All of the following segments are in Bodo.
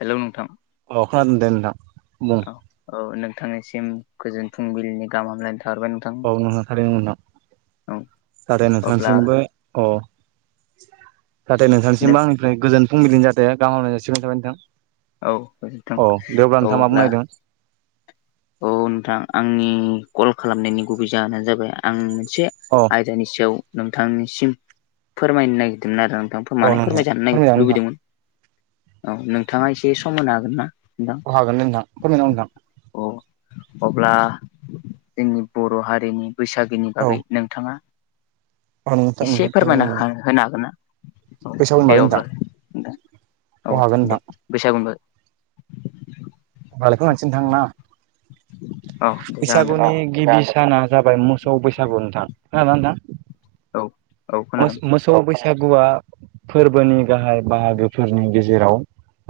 हेलौ नोंथां अ' खोनादोंदे नोंथां बुं औ औ नोंथांनिसिम गोजोन फुंबिलिनि गाहाम हामलायनाय थाहरबाय नोंथां औ नोंगौ थारैनो औ नोंथां आरो अब्ला नोंथांनिसिमबो औ जाहाथे नों नोंथांसिमबो आंनिफ्राय गोजोन फुंबिलिनि जाहाथे गाहाम हामब्लायनाय जासिगाहरनाय थाबाय औ नोंथां नोंथां औ दे अब्ला नोंथाङा मा बुंनो नागिरदों? औ नोंथां आंनि कल खालामनायनि गुबै जाहोनानो जाबाय आं मोनसे औ दे आयदानि सायाव नोंथांनिसिम फोरमायनो नागिरदोंमोन आरो आं नोंथां माने अब्ला फोरमायजानो नोंथाङा मा लुबैदोंमोन औ नोंथाङा एसे सम होनो हागोनना? औ हागोन नोंथां फोरमायगोन नोथां औ अब्ला जोंनि बर' हारिनि बैसागोनि औ बागै नोंथाङा औ नोंथां फोरमायजागोन नोंथां औ हागोन एसे दे नोंथां हो नोंथां औ नोंथां थारैनो फोरमायना नोंथां होनो हागोन ना? औ बैसागुनि दे बागै अब्ला नोंथां दे औ अ हागोन दे नोंथां बैसागुनि बागै [inaudible] होमबालाय बेखौनो लानोसै नोंथां ना? औ दे जागोन दे बैसागुनि नोंथां गिबि साना जाबाय मोसौ बैसागु नोंथां खोनादोंना नोंथां? औ औ मोस खोनादों मोसौ बैसागुआ फोरबोनि गाहाय बाहागोफोरनि गेजे जेराव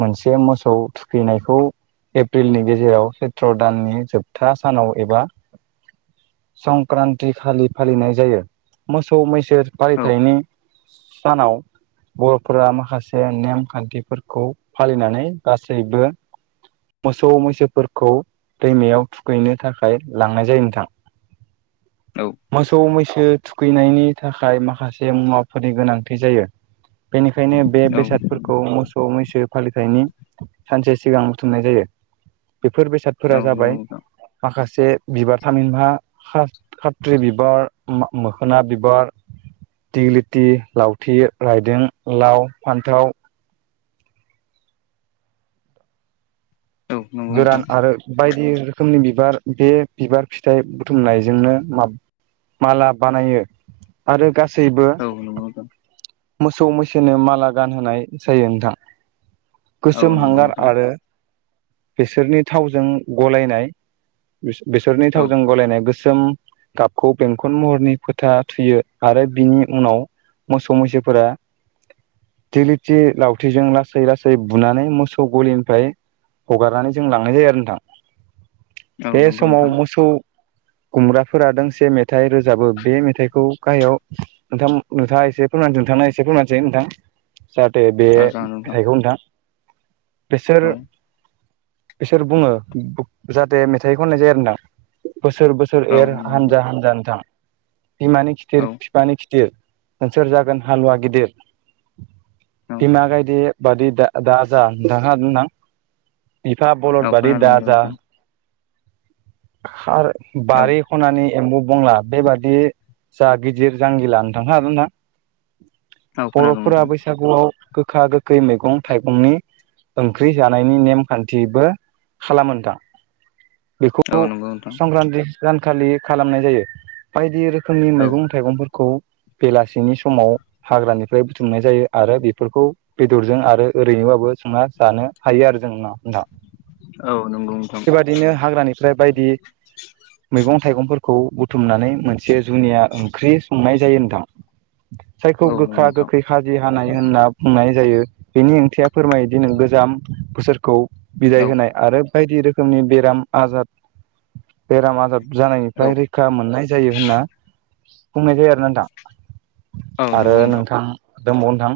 मोनसे मोसौ थुखैनायखौ एप्रिलनि गेजेराव सैत्र दाननि जोबथा सानाव एबा संक्रान्ति खालि फालिनाय जायो मोसौ मैसो औ फालिथायनि सानाव बर'फोरा माखासे नेमखान्थिफोरखौ फालिनानै गासैबो मोसौ मैसोफोरखौ दैमायाव थुखैनो थाखाय लांनाय जायो नोंथां औ मोसौ मै सो थुखैनायनि थाखाय माखासे मुवाफोरनि गोनांथि जायो बेनिखायनो बे औ बेसादफोरखौ मोसौ मैसो फालिथायनि सानसे सिगां बुथुमनाय जायो बेफोर औ बेसादफोरा नंगौ जाबाय नोंथां माखा से बिबार थामिनहा खा-खात्रि बिबार मो-मोखोना बिबार दिगलिथि लावथि, रायदों, लाव, फान्थाव औ नंगौ नोंथां गोरान आरो बायदि रोखोमनि बिबार बे बिबार फिथाइ बुथुमनायजोंनो माला बानायो आरो गास औ नंगौ नोथां मोसौ मैसोनो माला गानहोनाय जायो नोंथां औ गोसोम नंगौ हांगार नोंथां आरो बिसोरनि थावजों गलायनाय बिसोरनि औ थावजों गलायनाया गोस सोम गाबखौ बेंखन महरनि फोथा थुयो आरो बिनि उनाव मोसौ मैसोफोरा दिगलिथि लावथिजों लासै लासै बुनानै मोसौ गलिनिफ्राय हगारनानै जों लांनाय जायो आरो नोंथां औ बे नंगौ समाव नोंथां मोसौ गुमग्राफोरा दोंसे मेथाइ रोजाबो बे मेथाइखौ गाहायाव नोंथां नोंथाङा एसे फोरमानो नोंथां आ एसे फोरमानो नोंथां जाहाथे बे औ जागोन मेथाइखौ नोंथां बेसोर औ बिसोर बुङो जाहाथे मेथाइ खननाय जायो आरोना बोसोर बोसोर औ एर नंगौ नोंथां हानजा हानजा नोंथां बिमानि औ खिथिर बिफानि खिथिर नोंसोर जागोन हालुवा गिदिर औ बिमा गायदे बादि दा दाजा नोंथां बिफा बलद औ बायदि खोनादों दा जा नोंथां आरो औ बारि खनानि एम्बु बंला बेबादि जा गिदिर जांगिला नोंथां औ खोनादों बर'फोरा नोंथां बैसागुआव गोखा गोखै मैगं थाइगंनि ओंख्रि जानायनि नेमखान्थिबो खालामो नोंथां औ बेखौ नंगौ नोंथां संक्रान्ति सानखालि खालामनाय जायो बायदि रोखोमनि औ मैगं थाइगंफोरखौ गं बेलासिनि समाव हाग्रानिफ्राय बुथुमनाय जायो आरो बेफोरखौ बेदरजों आरो ओरैनोबाबो संना जानो हायो आरो जों उनाव औ नंगौ नोंथां हाग्रानिफ्राय बायदि मैगं थाइगंफोरखौ बुथुमनानै मोनसे जुनिया ओंख्रि संनाय जायो नोंथां जायखौ औ नंगौ गोखा नोंथां गोखै खाजि हानाय होनना बुंनाय जायो बेनि ओंथिया फोरमायोदि नों गोजाम बोसोरखौ औ बिदाय होनाय आरो बायदि रोखोमनि बेराम आजार बेराम आजार औ जानायनिफ्राय रैखा मोननाय जायो होनना बुंनाय जायो आरोना औ नोंथां आरो नंगौ नोंथां दंबाव नोंथां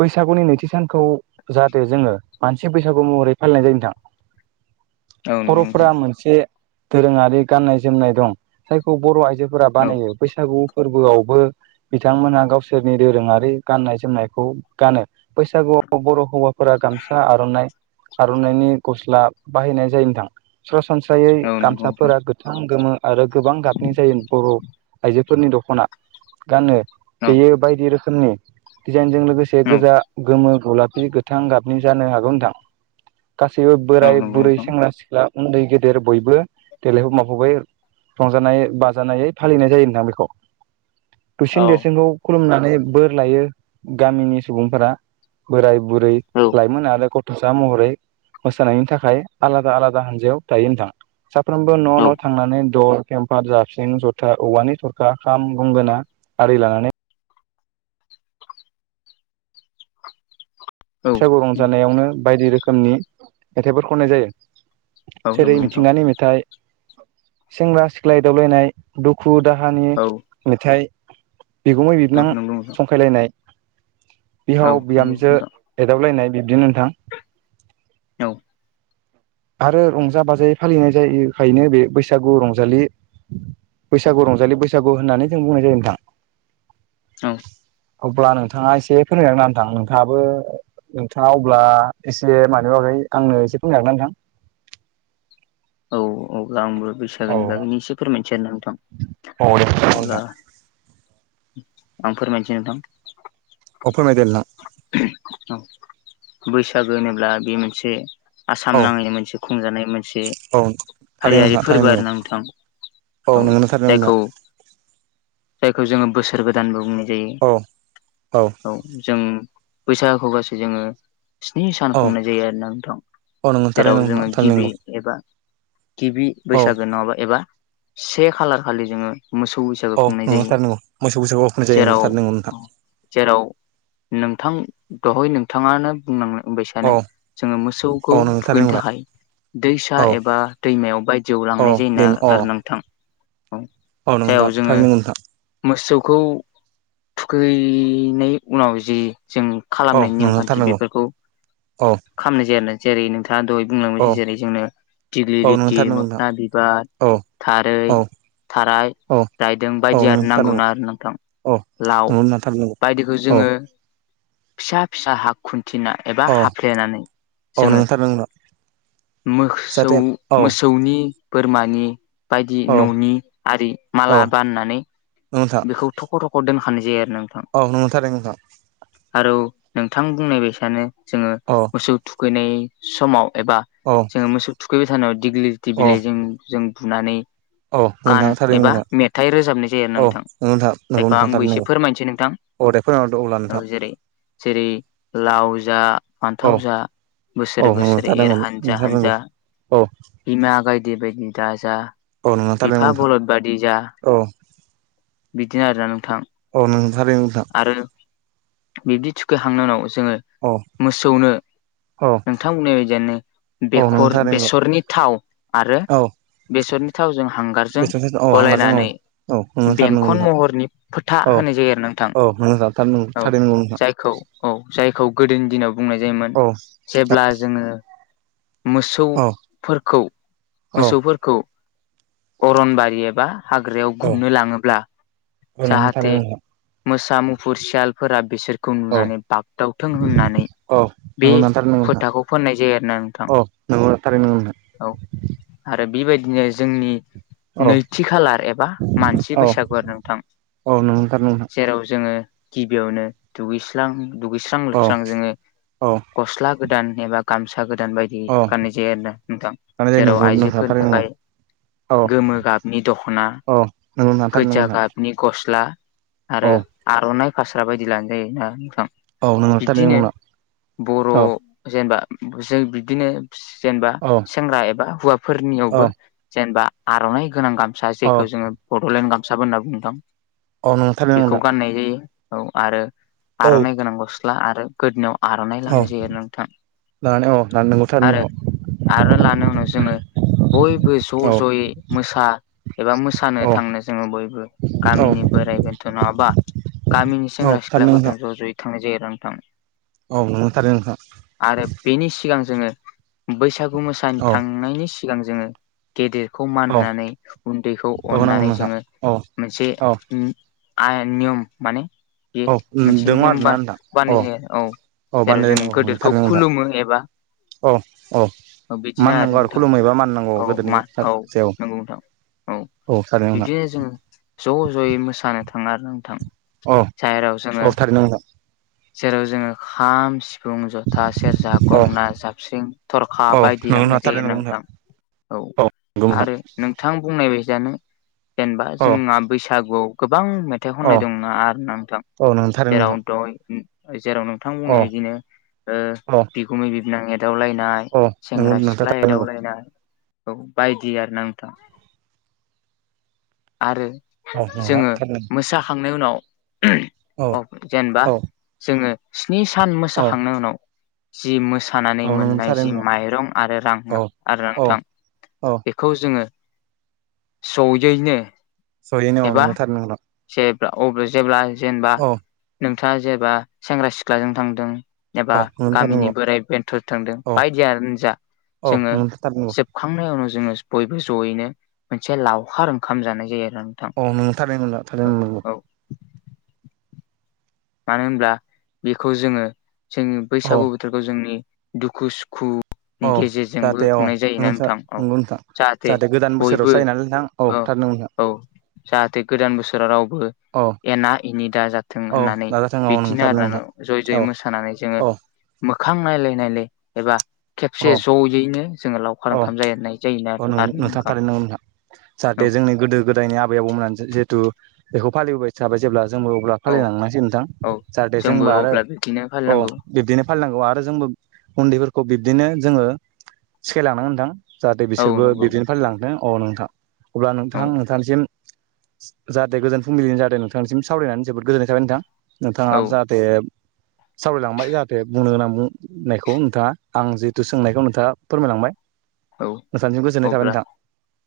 बैसागुनि नैथि सानखौ जाहाथे जोङो मानसि बैसागु महरै फालिनाय जायो नोंथां [inaudible] नंगौ नोंथां बर'फोरा मोनसे दोरोङारि गाननाय जोमनाय दं जायखौ बर' आइजो फोरा औ बानायो बैसागु फोरबोआवबो बिथांमोनहा गावसोरनि दोरोंङारि गाननाय जोमनायखौ गानो बैसागुआव बर' हौवाफोरा गामसा आर'ना आर'नाइनि गस्ला बाहायनाय जायो नोंथां सरासनस्रा सासनस्रायै औ नंगौ नोंथां गामसाफोरा गोथां गोमो आरो गोबां गाबनि जायो बर' आइजो फोरनि दख'ना गानो औ बेयो बायदि रोखोमनि दिजाइनजों लोगोसे औ गोजा गोमो गलाफि गोथां गाबनि जानो हागौ नोंथां गासैबो औ बोराय नंगौ बुरै नोंथां सेंग्रा सिख्ला उन्दै गेदेर बयबो देलायगोमाखबायो रंजानाय बाजानाय फालिनाय जायो नोंथां बेखौ औ दुसिन देरसिनखौ खुलुमनानै बोर लायो गामिनि सुबुंफोरा बोराय बुरै औ लाइमोन आरो गथ'सा महरै मोसानायनि थाखाय आलादा आलादा हानजायाव थायो नोंथां साफ्रोमबो औ न' न' थांनानै द' पेम्पार जाफिं जथा औवानि थरखा खाम गुंगोना आरि लानानै औ बैसागु रंजानायावनो बायदि रोखोमनि मेथाइफोर खननाय जायो नंगौ नोंथां जेरै मिथिंगानि मेथाइ सेंग्रा सिख्लाय एदावलायनाय दुखु दुखु दाहानि औ मेथाइ बिगुमै औ बिबोनां नंगौ नोंथां जंखायलायनाय औ बिहाव बिहामजो नंगौ एदावलायनाय बिब्दिनो नोंथां औ आरो रंजा बाजायै फालिनाय जायोखायनो बे बैसागु रंजालि बैसागु रंजालि बैसागु होननानै जों बुंनाय जायो नोंथां औ अब्ला नोंथाङा एसे फोरमायनानै होना नोंथाङाबो नोंथाङा अब्ला एसे मानिबा मानिबा आंनो एसे फोरमायनो हागोन ना नोंथां बाहाय औ अब्ला आंबो। औ नोंथां औ दे औ अब्ला। नोंथां आं फोरमायनोसै नोंथां। अ फोरमायदो नोंथां। औ बैसागो होनोब्ला बे मोनसे आसाम औ नाङैनो मोनसे खुंजानाय मोनसे औ थारैनो हारियारि नोंथां फोरबो थारैनो आरो नंगौ नोंथां। औ नोंगौ थारैनो जायखौ नोंथां औ औ जोङो। बैसागखौ गासै जोङो। स्नि‌सान औ खुंनाय जायो‌ आरोना नोंथां औ नोंगौ थारैनो जेराव जों नोंथां थारैनो नंगौ गिबि एबा गिबि औ बैसागो नंङबा एबा से खालखर खालि जोंङो मोसौ बैसागो औ खुंनाय नंगौ जायो। थारनांगौ मोसौ बैसागुआव होनाय जायो नों थारनांगौ नोंथां नोंथा। औ औ नों थारनांगौ दा औ बैसागोआनो। बा दैमायाव बायदिआव औ लांनाय जायो ना दैमा अ आरो नोंथां। औ जयाव नोंथां जोङो थारैनांगौ नोंथां मोसौ। खौ थुखैनाय उनाव जि। जों औ खालामनाय नोंथां नेमखान्थि थारनांगौ बफोर। औ दा दहै औ बुंलांबायसै जेरै जोंनो। दिलि औ नोंथां लिटि थारनांगौ नोंथां मोखना बिबार औ थारै। औ थाराय। औ औ नोंथां थारनांगौ औ लाव नंगौ नोंथां थारनांगौ बायदिखौ औ जोङो। फथिना एबा। औ औ नोंथां थारनांगौ नोंथां जाहाथे औ मोसौनि बोरमानि। बायदि औ न'नि आरि औ माला बानायनानै। अ थारैनो नोंथां। आरो नोंथां बुंनायबाय सानो जोङो औ मोसौ थुखैनाय समाव। एबा औ जोङो मोसौ थुखैबाय थानायाव दिग्लि दि औ बिलाइजों जों बुनानै। औ नोंथां गान थारैनो एबा नंगौ मेथाइ रोजाबनाय जायो औ नोंथां। [inaudible] नंगौ नंगौ नोंथां थारैनो नंगौ औ दे फोरमायहरदो अब्ला नोंथां जेरै लाव जा। औ फान्थाव जा औ बोसोरै नंगौ बोसोरै। थारनांगौ नोंथां थारनांगौ औ बिमा गाइदे बायदि दााजा। औ नंगौ थारनांगौ बिफा नोंथां बरलद। औ अ नों सारि दां। बिब्दि थिखैखांनायनि उनाव जोङो औ मोसौनो। औ नोंथांमोननाय बायदियानो औ नों थारैनो बेसरनि थाव आरो। औ बेसरनि थावजों हांगारजों बेथ' औ हांगारजों औ गलायनानै। औ नोंनो थारनांगौ बेंखन नोंथां महरनि फोथा। औ होनाय जायो आरो नोंथां औ नोंनो थारनांगौ औ थारैनांगौ नोंथां जायखौ औ जायखौ। गोदोनि। औ औ मोसौफोरखौ औ मोसौफोरखौ अरनबारि एबा हाग्रायाव औ गुमनो लाङोब्ला नोंनो थारैनो जाहाथे। जे नोंथां मोसा मुफुर सियालफोरा बिसोरखौ नुनानै बागदावथों होननानै। औ बे नोंगौ थारैनो नंगौ नोंथां फोथाखौ फोननाय जायो आरोना नोंथां। औ नोंगौ थारैनो नंगौ नोंथां औ आरो। बेबायदिनो। औ औ औ नोंगौ थारैनो नोंथां जेराव जोङो गिबियावनो दुगैस्रां। दुगैस्रां औ लोबस्रां जोङो औ गस्ला गोदान एबा गामसा। गामसा गोदान बायदि औ गाननाय जायो आरोोना नोंथां लानाय जायो जेराव नोंखौ नोंथां आइजोफोरनि थारैनो नंगौ थाखाय। औ गोमो गाबनि दख'ना औ नोंगौ नोंथां थारैनो गोजा नोंगौ नोंथां गाबनि गस्ला आरो औ आर'नाइ फास्रा बायदि लानाय जायोना नोंथां औ नोंगौ थारैनो नोंगौ बिब्दिनो नोंथां बर' औ जेनबा जों बिब्दिनो जेनबा औ सेंग्रा एबा औ हौवाफोरनियावबो जेनबा आर'नाइ गोनां गामसा जेखौ जोङो बड'लेण्ड गामसाबो होनना बुङो नोंथां। औ नोंगौ थारैनो नोंगौ बेखौ गाननाय जायो औ आरो नोंथां आर'नाइ गोनां गस्ला आरो गोदनाव आर'नाइ लानाय जायो आरो नोंथां अ दा नोंगौथार नों आरो लानो उनाव जोङो बयबो ज' औ ज'यै मोसा एबा मोसानो औ थांनो जोङो बयबो औ गामिनि बे बेन्थ' नङाबा गामिनि औ सेंग्रा थारैनो नोंथां सिख्लाफोरदों ज' ज'यै थांनाय जायो आरो नोंथां। औ नंगौ थारैनो नोंथां आरो बेनि सिगां जोङो बैसागु मोसानि औ थांनायनि सिगां जोङो गेदेर खौ मान औ होनानै उन्दैखौ औ नंगौ अननानै नोंथां जोङो औ मोनसे औ आय नियम माने बे औ मोनसे दङ नियम आरोना बा नोंथां बानाय जायो औ औ जेराव जों बानायनाय औ नंगौ गोदोरखौ थारैनो नोंथां खुलुमो एबा औ औ औ बिदिनो आरो मानिनांगौ नोंथां खुलुमहैबा मानिनांगौ औ गोदोनि मा औ सायाव नंगौ नोंथां औ थारैनो नोंथां बिदिनो जोङो ज' ज'यै मोसानो थाङो आरो नोंथां अह जेराव जोङो [unintelligible] नोंथां जेराव जोङो खाम सि फुं ज'था सेरजा औ गंना जाबस्रिं थ'रखा औ बायदि नंगौ लांनाय नोंथां जायो थारैनो नंगौ नोंथां। औ नंगौ नोंथां आरो नोंथां बुंनाय बाय जेनो जेनबा औ जोङा बैसागुआव गोब बां मेथाइ औ खननाय दं ना आरो नोंथां औ नोंथां थारैनो जेराव नोंथां दइ उम जेराव नोंथां औ बुंनाय बायदिनो ओ औ बिगुमै बिबोनां ए दावलायनाय औ नंगौ सेंग्रा नोंथां सिख्ला थारैनो नंगौ एदावलायनाय औ बायदि आरो नोंथां आरो औ नोंथां जोङो थारैनो मोसाखांनाय उनाव उम औ अ जेनबा औ जोङो स्नि सान औ मोसाखांनाय उनाव जि मोस खानानै औ नंगौ मोननाय थारैनो जि नंगौ माइरं आरो रां औ आरो औ रांथां औ बेखौ जोङो सौजैनो जहैनौ अ नोंगोथार नोंथां अब्ला जेब्ला जेनबा नोंथाङा जेबा सेंग्रा सिख्लाजों थांदों एबा औ नोंनो थारैनो गामिनि नंगौ बोराइ बेन्थर थांदों औ बायदि आरो नोंजा औ जोङो नोंनो थारैनो नंगौ जोबखांनायाव जोङो बयबो ज'यैनो मोनसे लावखार ओंखाम जानाय जायो आरो नोंथां अ नों थारैनो ना थारैनो औ मानो होनब्ला बेखौ जोङो जोंनि औ बैसागु बोथोरखौ जोंनि दुखु सुखु अह जाहाथे अह नोंगो सार नोंथां औ नोंगो नोंथां जाहाथे गोदान बोसोराव जायो ना नोंथां औ थार नोंथां औ जाहाथे गोदान बोसोराव रावबो औ एना एनि दाजाथों औ होननानै नाजाथों औ नोंगौ बिदिनो थारैनो आरो नंगौ नो नोंथां ज'य ज'यै औ मोसानानै जोङो औ मोखां नायलाय नायलाय एबा खेबसे औ ज'यैनो जोङो लावखार औ ओंखाम जानाय जायो ना औ आरो नोंथां थारैनो नंगौ नोंथां नो जाहाथे जोंनि गोदो गोदायनि आबै आबौमोनानो जिहेतु बेखौ फालिबोबाय थाबाय जेब्ला जोंबो अब्ला औ फालिलांनांसिगोन नोंथां औ जाहाथे जोंबो आरो अब्ला बिदिनो अह फालिनांगौ बिदिनो फालिनांगौ आरो जोंबो उन्दैफोर खौ बिब्दिनो जोङो सिखायलांनांगोन नोंथां जाहाथे औ बिसोरबो नंगौ बिदिनो फालिलांथों अ नोंथां अब्ला औ नोंथां नोंथांनिसिम जाहाथे गोजोन फुंबिलिनि जाहाथे नोंथांनिसिम सावरायनानै जोबोद गोजोननाय थाबाय नोंथां औ नोंथाङा जाहाथे सावरायलांबाय जाहाथे बुंनो गोनां बुंनायखौ नोंथाङा आं जिहेथु सोंनायखौ नोंथाङा फोरमायलांबाय औ नोंथांनिसिम गोजोननाय थाबाय अब्ला नोंथां।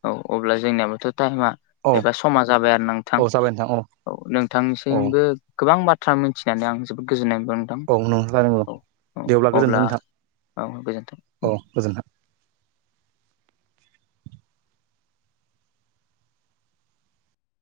औ अब्ला जोंनियाबोथ' टाइमा औ एबा समा जाबाय आरो नोंथां। औ जाबाय नोंथां औ औ नोंथांनिसिमबो गोबां बाथ्रा मिथिना आं जोबोद गोजोनाय मोनबाय नोंथां औ नों जादोंल' औ औ दे अब्ला गोजोनथों नोंथां औ गोजोन्थों औ गोजोनथों